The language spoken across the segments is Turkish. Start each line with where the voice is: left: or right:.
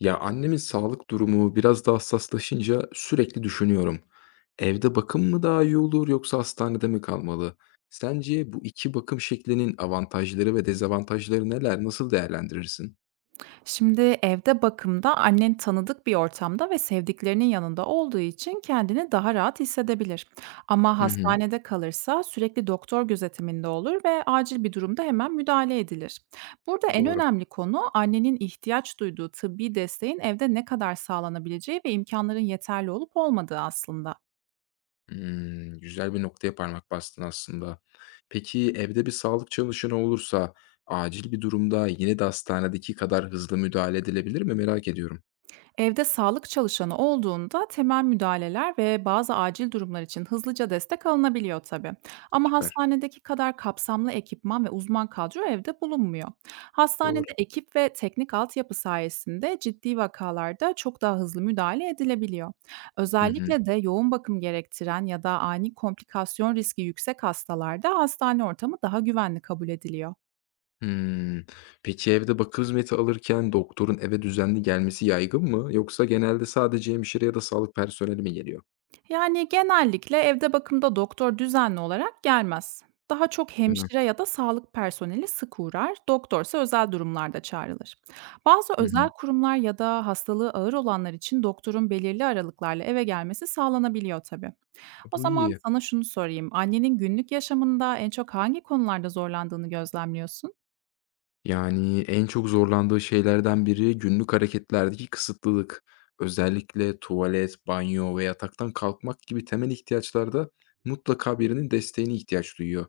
left: Ya annemin sağlık durumu biraz daha hassaslaşınca sürekli düşünüyorum. Evde bakım mı daha iyi olur yoksa hastanede mi kalmalı? Sence bu iki bakım şeklinin avantajları ve dezavantajları neler? Nasıl değerlendirirsin?
right: Şimdi evde bakımda annen tanıdık bir ortamda ve sevdiklerinin yanında olduğu için kendini daha rahat hissedebilir. Ama
left: Hı hı,
right: hastanede kalırsa sürekli doktor gözetiminde olur ve acil bir durumda hemen müdahale edilir. Burada en
left: doğru.
right: önemli konu, annenin ihtiyaç duyduğu tıbbi desteğin evde ne kadar sağlanabileceği ve imkanların yeterli olup olmadığı aslında.
left: Güzel bir noktaya parmak bastın aslında. Peki evde bir sağlık çalışanı olursa acil bir durumda yine de hastanedeki kadar hızlı müdahale edilebilir mi? Merak ediyorum.
right: Evde sağlık çalışanı olduğunda temel müdahaleler ve bazı acil durumlar için hızlıca destek alınabiliyor tabii. Ama
left: Süper.
right: hastanedeki kadar kapsamlı ekipman ve uzman kadro evde bulunmuyor.
left: Doğru.
right: Hastanede ekip ve teknik altyapı sayesinde ciddi vakalarda çok daha hızlı müdahale edilebiliyor.
left: Hı hı.
right: Özellikle de yoğun bakım gerektiren ya da ani komplikasyon riski yüksek hastalarda hastane ortamı daha güvenli kabul ediliyor.
left: Hımm. Peki evde bakım hizmeti alırken doktorun eve düzenli gelmesi yaygın mı yoksa genelde sadece hemşire ya da sağlık personeli mi geliyor?
right: Yani, genellikle evde bakımda doktor düzenli olarak gelmez. Daha çok
left: Değil mi?
right: hemşire ya da sağlık personeli sık uğrar, doktorsa özel durumlarda çağrılır. Bazı
left: Hı hı.
right: özel kurumlar ya da hastalığı ağır olanlar için doktorun belirli aralıklarla eve gelmesi sağlanabiliyor tabii.
left: E,
right: O
left: bu
right: zaman
left: iyi.
right: sana şunu sorayım, annenin günlük yaşamında en çok hangi konularda zorlandığını gözlemliyorsun?
left: Yani, en çok zorlandığı şeylerden biri günlük hareketlerdeki kısıtlılık. Özellikle tuvalet, banyo ve yataktan kalkmak gibi temel ihtiyaçlarda mutlaka birinin desteğine ihtiyaç duyuyor.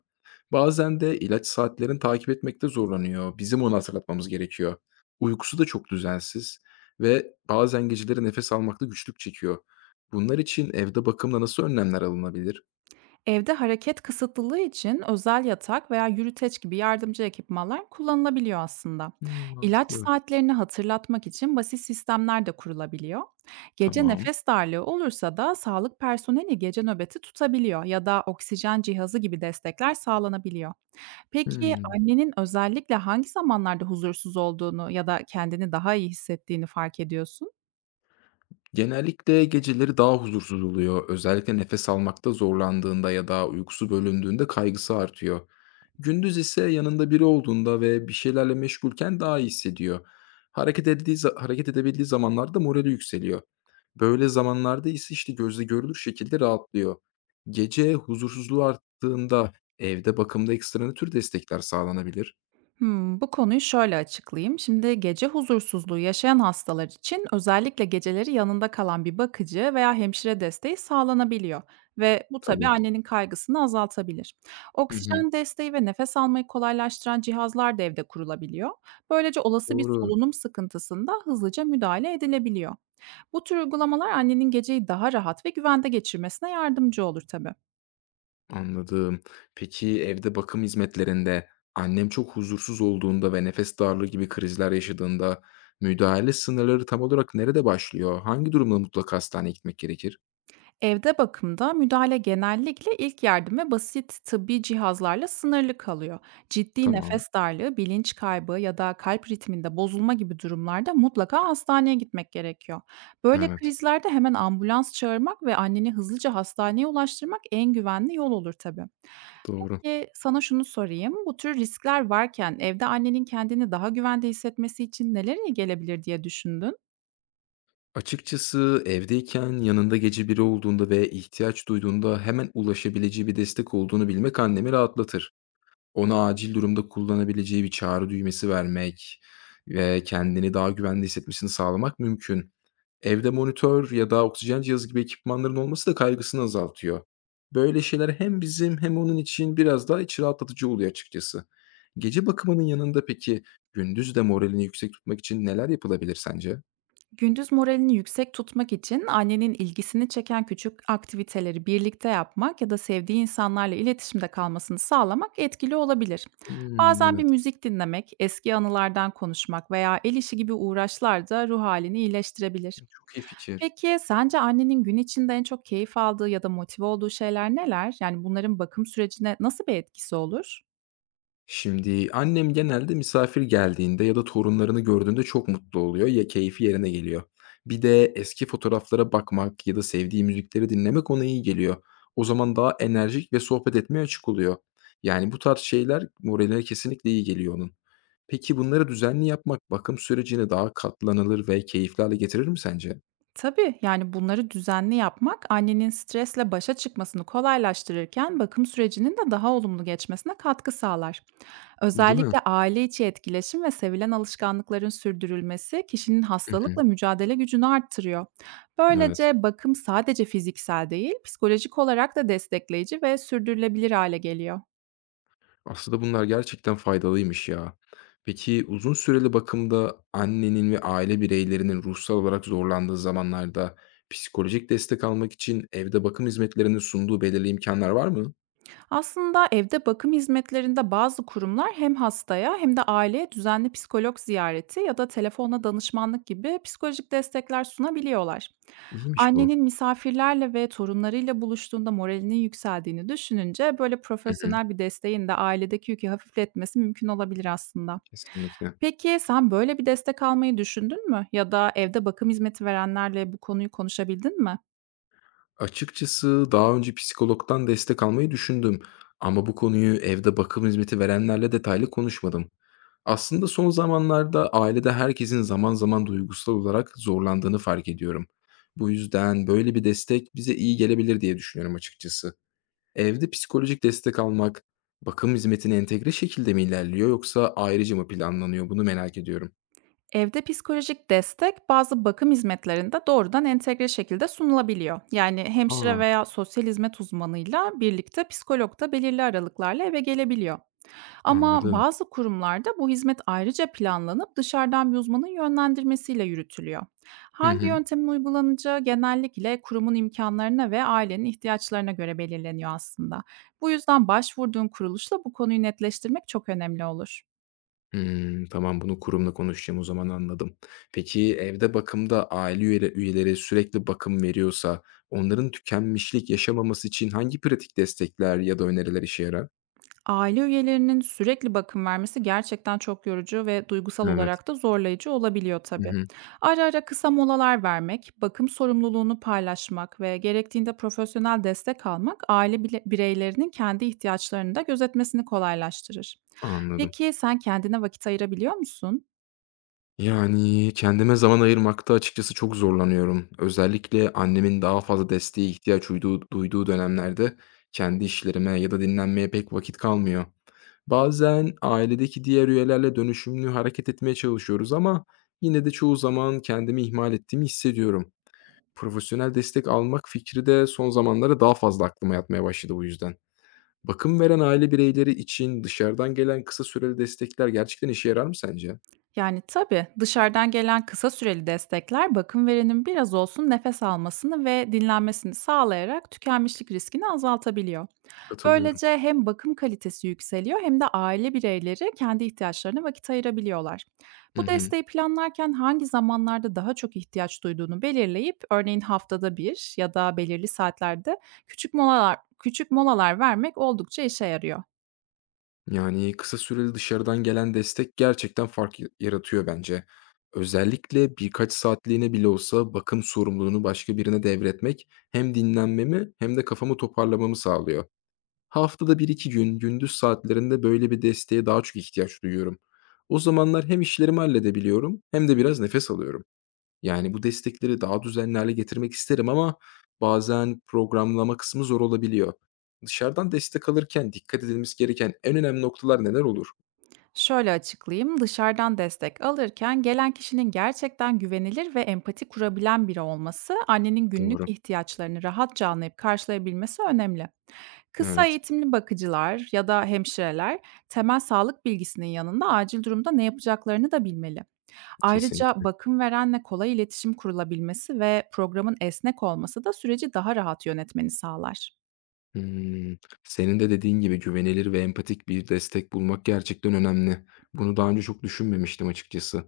left: Bazen de ilaç saatlerini takip etmekte zorlanıyor. Bizim onu hatırlatmamız gerekiyor. Uykusu da çok düzensiz ve bazen geceleri nefes almakta güçlük çekiyor. Bunlar için evde bakımla nasıl önlemler alınabilir?
right: Evde hareket kısıtlılığı için özel yatak veya yürüteç gibi yardımcı ekipmanlar kullanılabiliyor aslında. İlaç
left: Mantıklı.
right: saatlerini hatırlatmak için basit sistemler de kurulabiliyor. Gece
left: Tamam.
right: nefes darlığı olursa da sağlık personeli gece nöbeti tutabiliyor ya da oksijen cihazı gibi destekler sağlanabiliyor. Peki
left: Hımm.
right: annenin özellikle hangi zamanlarda huzursuz olduğunu ya da kendini daha iyi hissettiğini fark ediyorsun?
left: Genellikle geceleri daha huzursuz oluyor. Özellikle nefes almakta zorlandığında ya da uykusu bölündüğünde kaygısı artıyor. Gündüz ise yanında biri olduğunda ve bir şeylerle meşgulken daha iyi hissediyor. Hareket edebildiği zamanlarda morali yükseliyor. Böyle zamanlarda ise işte gözle görülür şekilde rahatlıyor. Gece huzursuzluğu arttığında evde bakımda ekstra ne tür destekler sağlanabilir?
right: Hımm, bu konuyu şöyle açıklayayım. Şimdi gece huzursuzluğu yaşayan hastalar için özellikle geceleri yanında kalan bir bakıcı veya hemşire desteği sağlanabiliyor ve bu tabii
left: Tabii.
right: annenin kaygısını azaltabilir.
left: Hı hı.
right: Oksijen desteği ve nefes almayı kolaylaştıran cihazlar da evde kurulabiliyor. Böylece olası bir
left: Doğru.
right: solunum sıkıntısında hızlıca müdahale edilebiliyor. Bu tür uygulamalar annenin geceyi daha rahat ve güvende geçirmesine yardımcı olur tabii.
left: Anladım. Peki evde bakım hizmetlerinde annem çok huzursuz olduğunda ve nefes darlığı gibi krizler yaşadığında müdahale sınırları tam olarak nerede başlıyor? Hangi durumda mutlaka hastaneye gitmek gerekir?
right: Evde bakımda müdahale genellikle ilk yardım ve basit tıbbi cihazlarla sınırlı kalıyor. Ciddi
left: Tamam.
right: nefes darlığı, bilinç kaybı ya da kalp ritminde bozulma gibi durumlarda mutlaka hastaneye gitmek gerekiyor. Böyle
left: Evet.
right: krizlerde hemen ambulans çağırmak ve anneni hızlıca hastaneye ulaştırmak en güvenli yol olur tabii.
left: Doğru.
right: Peki sana şunu sorayım. Bu tür riskler varken evde annenin kendini daha güvende hissetmesi için neler iyi gelebilir diye düşündün?
left: Açıkçası evdeyken yanında gece biri olduğunda ve ihtiyaç duyduğunda hemen ulaşabileceği bir destek olduğunu bilmek annemi rahatlatır. Ona acil durumda kullanabileceği bir çağrı düğmesi vermek ve kendini daha güvende hissetmesini sağlamak mümkün. Evde monitör ya da oksijen cihazı gibi ekipmanların olması da kaygısını azaltıyor. Böyle şeyler hem bizim hem onun için biraz daha iç rahatlatıcı oluyor açıkçası. Gece bakımının yanında peki gündüz de moralini yüksek tutmak için neler yapılabilir sence?
right: Gündüz moralini yüksek tutmak için annenin ilgisini çeken küçük aktiviteleri birlikte yapmak ya da sevdiği insanlarla iletişimde kalmasını sağlamak etkili olabilir.
left: Hımm,
right: Bazen bir
left: evet,
right: müzik dinlemek, eski anılardan konuşmak veya el işi gibi uğraşlar da ruh halini iyileştirebilir.
left: çok iyi fikir.
right: Peki sence annenin gün içinde en çok keyif aldığı ya da motive olduğu şeyler neler? Yani bunların bakım sürecine nasıl bir etkisi olur?
left: Şimdi annem genelde misafir geldiğinde ya da torunlarını gördüğünde çok mutlu oluyor ya keyfi yerine geliyor. Bir de eski fotoğraflara bakmak ya da sevdiği müzikleri dinlemek ona iyi geliyor. O zaman daha enerjik ve sohbet etmeye açık oluyor. Yani bu tarz şeyler moraline kesinlikle iyi geliyor onun. Peki bunları düzenli yapmak bakım sürecini daha katlanılır ve keyifli hale getirir mi sence?
right: Tabii, yani bunları düzenli yapmak annenin stresle başa çıkmasını kolaylaştırırken bakım sürecinin de daha olumlu geçmesine katkı sağlar.
left: Değil mi?
right: Özellikle aile içi etkileşim ve sevilen alışkanlıkların sürdürülmesi kişinin
left: Hı hı.
right: hastalıkla mücadele gücünü arttırıyor.
left: Evet.
right: Böylece bakım sadece fiziksel değil, psikolojik olarak da destekleyici ve sürdürülebilir hale geliyor.
left: Aslında bunlar gerçekten faydalıymış ya. Peki uzun süreli bakımda annenin ve aile bireylerinin ruhsal olarak zorlandığı zamanlarda psikolojik destek almak için evde bakım hizmetlerinin sunduğu belirli imkanlar var mı?
right: Aslında evde bakım hizmetlerinde bazı kurumlar, hem hastaya hem de aileye düzenli psikolog ziyareti ya da telefonla danışmanlık gibi psikolojik destekler sunabiliyorlar.
left: İyiymiş bu.
right: Annenin misafirlerle ve torunlarıyla buluştuğunda moralinin yükseldiğini düşününce, böyle
left: Hı hı,
right: profesyonel bir desteğin de ailedeki yükü hafifletmesi mümkün olabilir aslında.
left: kesinlikle.
right: Peki sen böyle bir destek almayı düşündün mü? Ya da evde bakım hizmeti verenlerle bu konuyu konuşabildin mi?
left: Açıkçası daha önce psikologdan destek almayı düşündüm ama bu konuyu evde bakım hizmeti verenlerle detaylı konuşmadım. Aslında son zamanlarda ailede herkesin zaman zaman duygusal olarak zorlandığını fark ediyorum. Bu yüzden böyle bir destek bize iyi gelebilir diye düşünüyorum açıkçası. Evde psikolojik destek almak, bakım hizmetine entegre şekilde mi ilerliyor yoksa ayrıca mı planlanıyor bunu merak ediyorum.
right: Evde psikolojik destek bazı bakım hizmetlerinde doğrudan entegre şekilde sunulabiliyor. Yani hemşire
left: Aa,
right: veya sosyal hizmet uzmanıyla birlikte psikolog da belirli aralıklarla eve gelebiliyor. Ama
left: anladım.
right: bazı kurumlarda bu hizmet ayrıca planlanıp dışarıdan bir uzmanın yönlendirmesiyle yürütülüyor.
left: Hı
right: Hangi
left: hı.
right: yöntemin uygulanacağı genellikle kurumun imkanlarına ve ailenin ihtiyaçlarına göre belirleniyor aslında. Bu yüzden başvurduğun kuruluşla bu konuyu netleştirmek çok önemli olur.
left: Hımm, tamam, bunu kurumla konuşacağım o zaman, anladım. Peki, evde bakımda aile üyeleri sürekli bakım veriyorsa onların tükenmişlik yaşamaması için hangi pratik destekler ya da öneriler işe yarar?
right: Aile üyelerinin sürekli bakım vermesi gerçekten çok yorucu ve duygusal
left: Evet.
right: olarak da zorlayıcı olabiliyor
left: Hı
right: tabii.
left: hı.
right: Ara ara kısa molalar vermek, bakım sorumluluğunu paylaşmak ve gerektiğinde profesyonel destek almak, bireylerinin kendi ihtiyaçlarını da gözetmesini kolaylaştırır.
left: Anladım.
right: Peki sen kendine vakit ayırabiliyor musun?
left: Yani, kendime zaman ayırmakta açıkçası çok zorlanıyorum. Özellikle annemin daha fazla desteğe ihtiyaç duyduğu dönemlerde kendi işlerime ya da dinlenmeye pek vakit kalmıyor. Bazen ailedeki diğer üyelerle dönüşümlü hareket etmeye çalışıyoruz ama yine de çoğu zaman kendimi ihmal ettiğimi hissediyorum. Profesyonel destek almak fikri de son zamanlarda daha fazla aklıma yatmaya başladı bu yüzden. Bakım veren aile bireyleri için dışarıdan gelen kısa süreli destekler gerçekten işe yarar mı sence?
right: Yani tabii, dışarıdan gelen kısa süreli destekler bakım verenin biraz olsun nefes almasını ve dinlenmesini sağlayarak tükenmişlik riskini azaltabiliyor.
left: Katılıyorum.
right: Böylece hem bakım kalitesi yükseliyor hem de aile bireyleri kendi ihtiyaçlarına vakit ayırabiliyorlar.
left: Hı
right: Bu
left: hı.
right: desteği planlarken hangi zamanlarda daha çok ihtiyaç duyduğunu belirleyip, örneğin haftada bir ya da belirli saatlerde küçük molalar vermek oldukça işe yarıyor.
left: Yani kısa süreli dışarıdan gelen destek gerçekten yaratıyor bence. Özellikle birkaç saatliğine bile olsa bakım sorumluluğunu başka birine devretmek hem dinlenmemi hem de kafamı toparlamamı sağlıyor. Haftada bir iki gün gündüz saatlerinde böyle bir desteğe daha çok ihtiyaç duyuyorum. O zamanlar hem işlerimi halledebiliyorum hem de biraz nefes alıyorum. Yani, bu destekleri daha düzenli hâle getirmek isterim ama bazen programlama kısmı zor olabiliyor. Dışarıdan destek alırken dikkat edilmesi gereken en önemli noktalar neler olur?
right: Şöyle açıklayayım, dışarıdan destek alırken gelen kişinin gerçekten güvenilir ve empati kurabilen biri olması, annenin günlük
left: Doğru.
right: ihtiyaçlarını rahatça anlayıp karşılayabilmesi önemli. Kısa
left: Evet,
right: eğitimli bakıcılar ya da hemşireler, temel sağlık bilgisinin yanında acil durumda ne yapacaklarını da bilmeli. Ayrıca
left: kesinlikle.
right: bakım verenle kolay iletişim kurulabilmesi ve programın esnek olması da süreci daha rahat yönetmeni sağlar.
left: Hımm. Senin de dediğin gibi güvenilir ve empatik bir destek bulmak gerçekten önemli. Bunu daha önce çok düşünmemiştim açıkçası.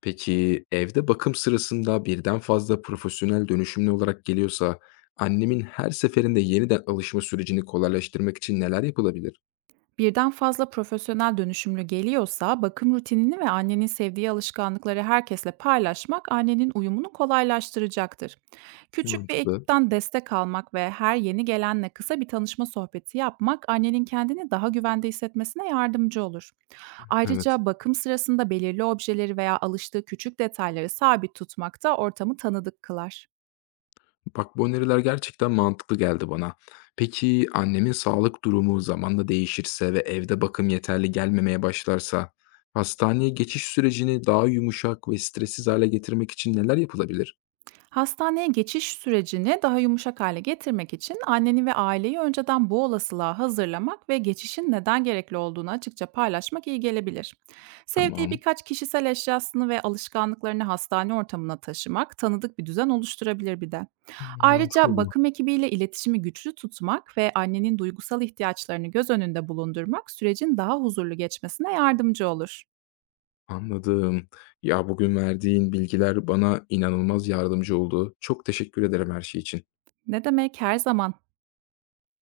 left: Peki, evde bakım sırasında birden fazla profesyonel dönüşümlü olarak geliyorsa annemin her seferinde yeniden alışma sürecini kolaylaştırmak için neler yapılabilir?
right: Birden fazla profesyonel dönüşümlü geliyorsa, bakım rutinini ve annenin sevdiği alışkanlıkları herkesle paylaşmak annenin uyumunu kolaylaştıracaktır. Küçük bir
left: Mantıklı.
right: ekipten destek almak ve her yeni gelenle kısa bir tanışma sohbeti yapmak annenin kendini daha güvende hissetmesine yardımcı olur.
left: Evet.
right: Ayrıca bakım sırasında belirli objeleri veya alıştığı küçük detayları sabit tutmak da ortamı tanıdık kılar.
left: Bak bu öneriler gerçekten mantıklı geldi bana. Peki annemin sağlık durumu zamanla değişirse ve evde bakım yeterli gelmemeye başlarsa hastaneye geçiş sürecini daha yumuşak ve stressiz hale getirmek için neler yapılabilir?
right: Hastaneye geçiş sürecini daha yumuşak hale getirmek için anneni ve aileyi önceden bu olasılığa hazırlamak ve geçişin neden gerekli olduğunu açıkça paylaşmak iyi gelebilir. Sevdiği
left: Tamam.
right: birkaç kişisel eşyasını ve alışkanlıklarını hastane ortamına taşımak tanıdık bir düzen oluşturabilir bir de.
left: Mantıklı
right: Ayrıca
left: bu.
right: bakım ekibiyle iletişimi güçlü tutmak ve annenin duygusal ihtiyaçlarını göz önünde bulundurmak sürecin daha huzurlu geçmesine yardımcı olur.
left: Anladım. Ya bugün verdiğin bilgiler bana inanılmaz yardımcı oldu. Çok teşekkür ederim her şey için.
right: Ne demek, her zaman.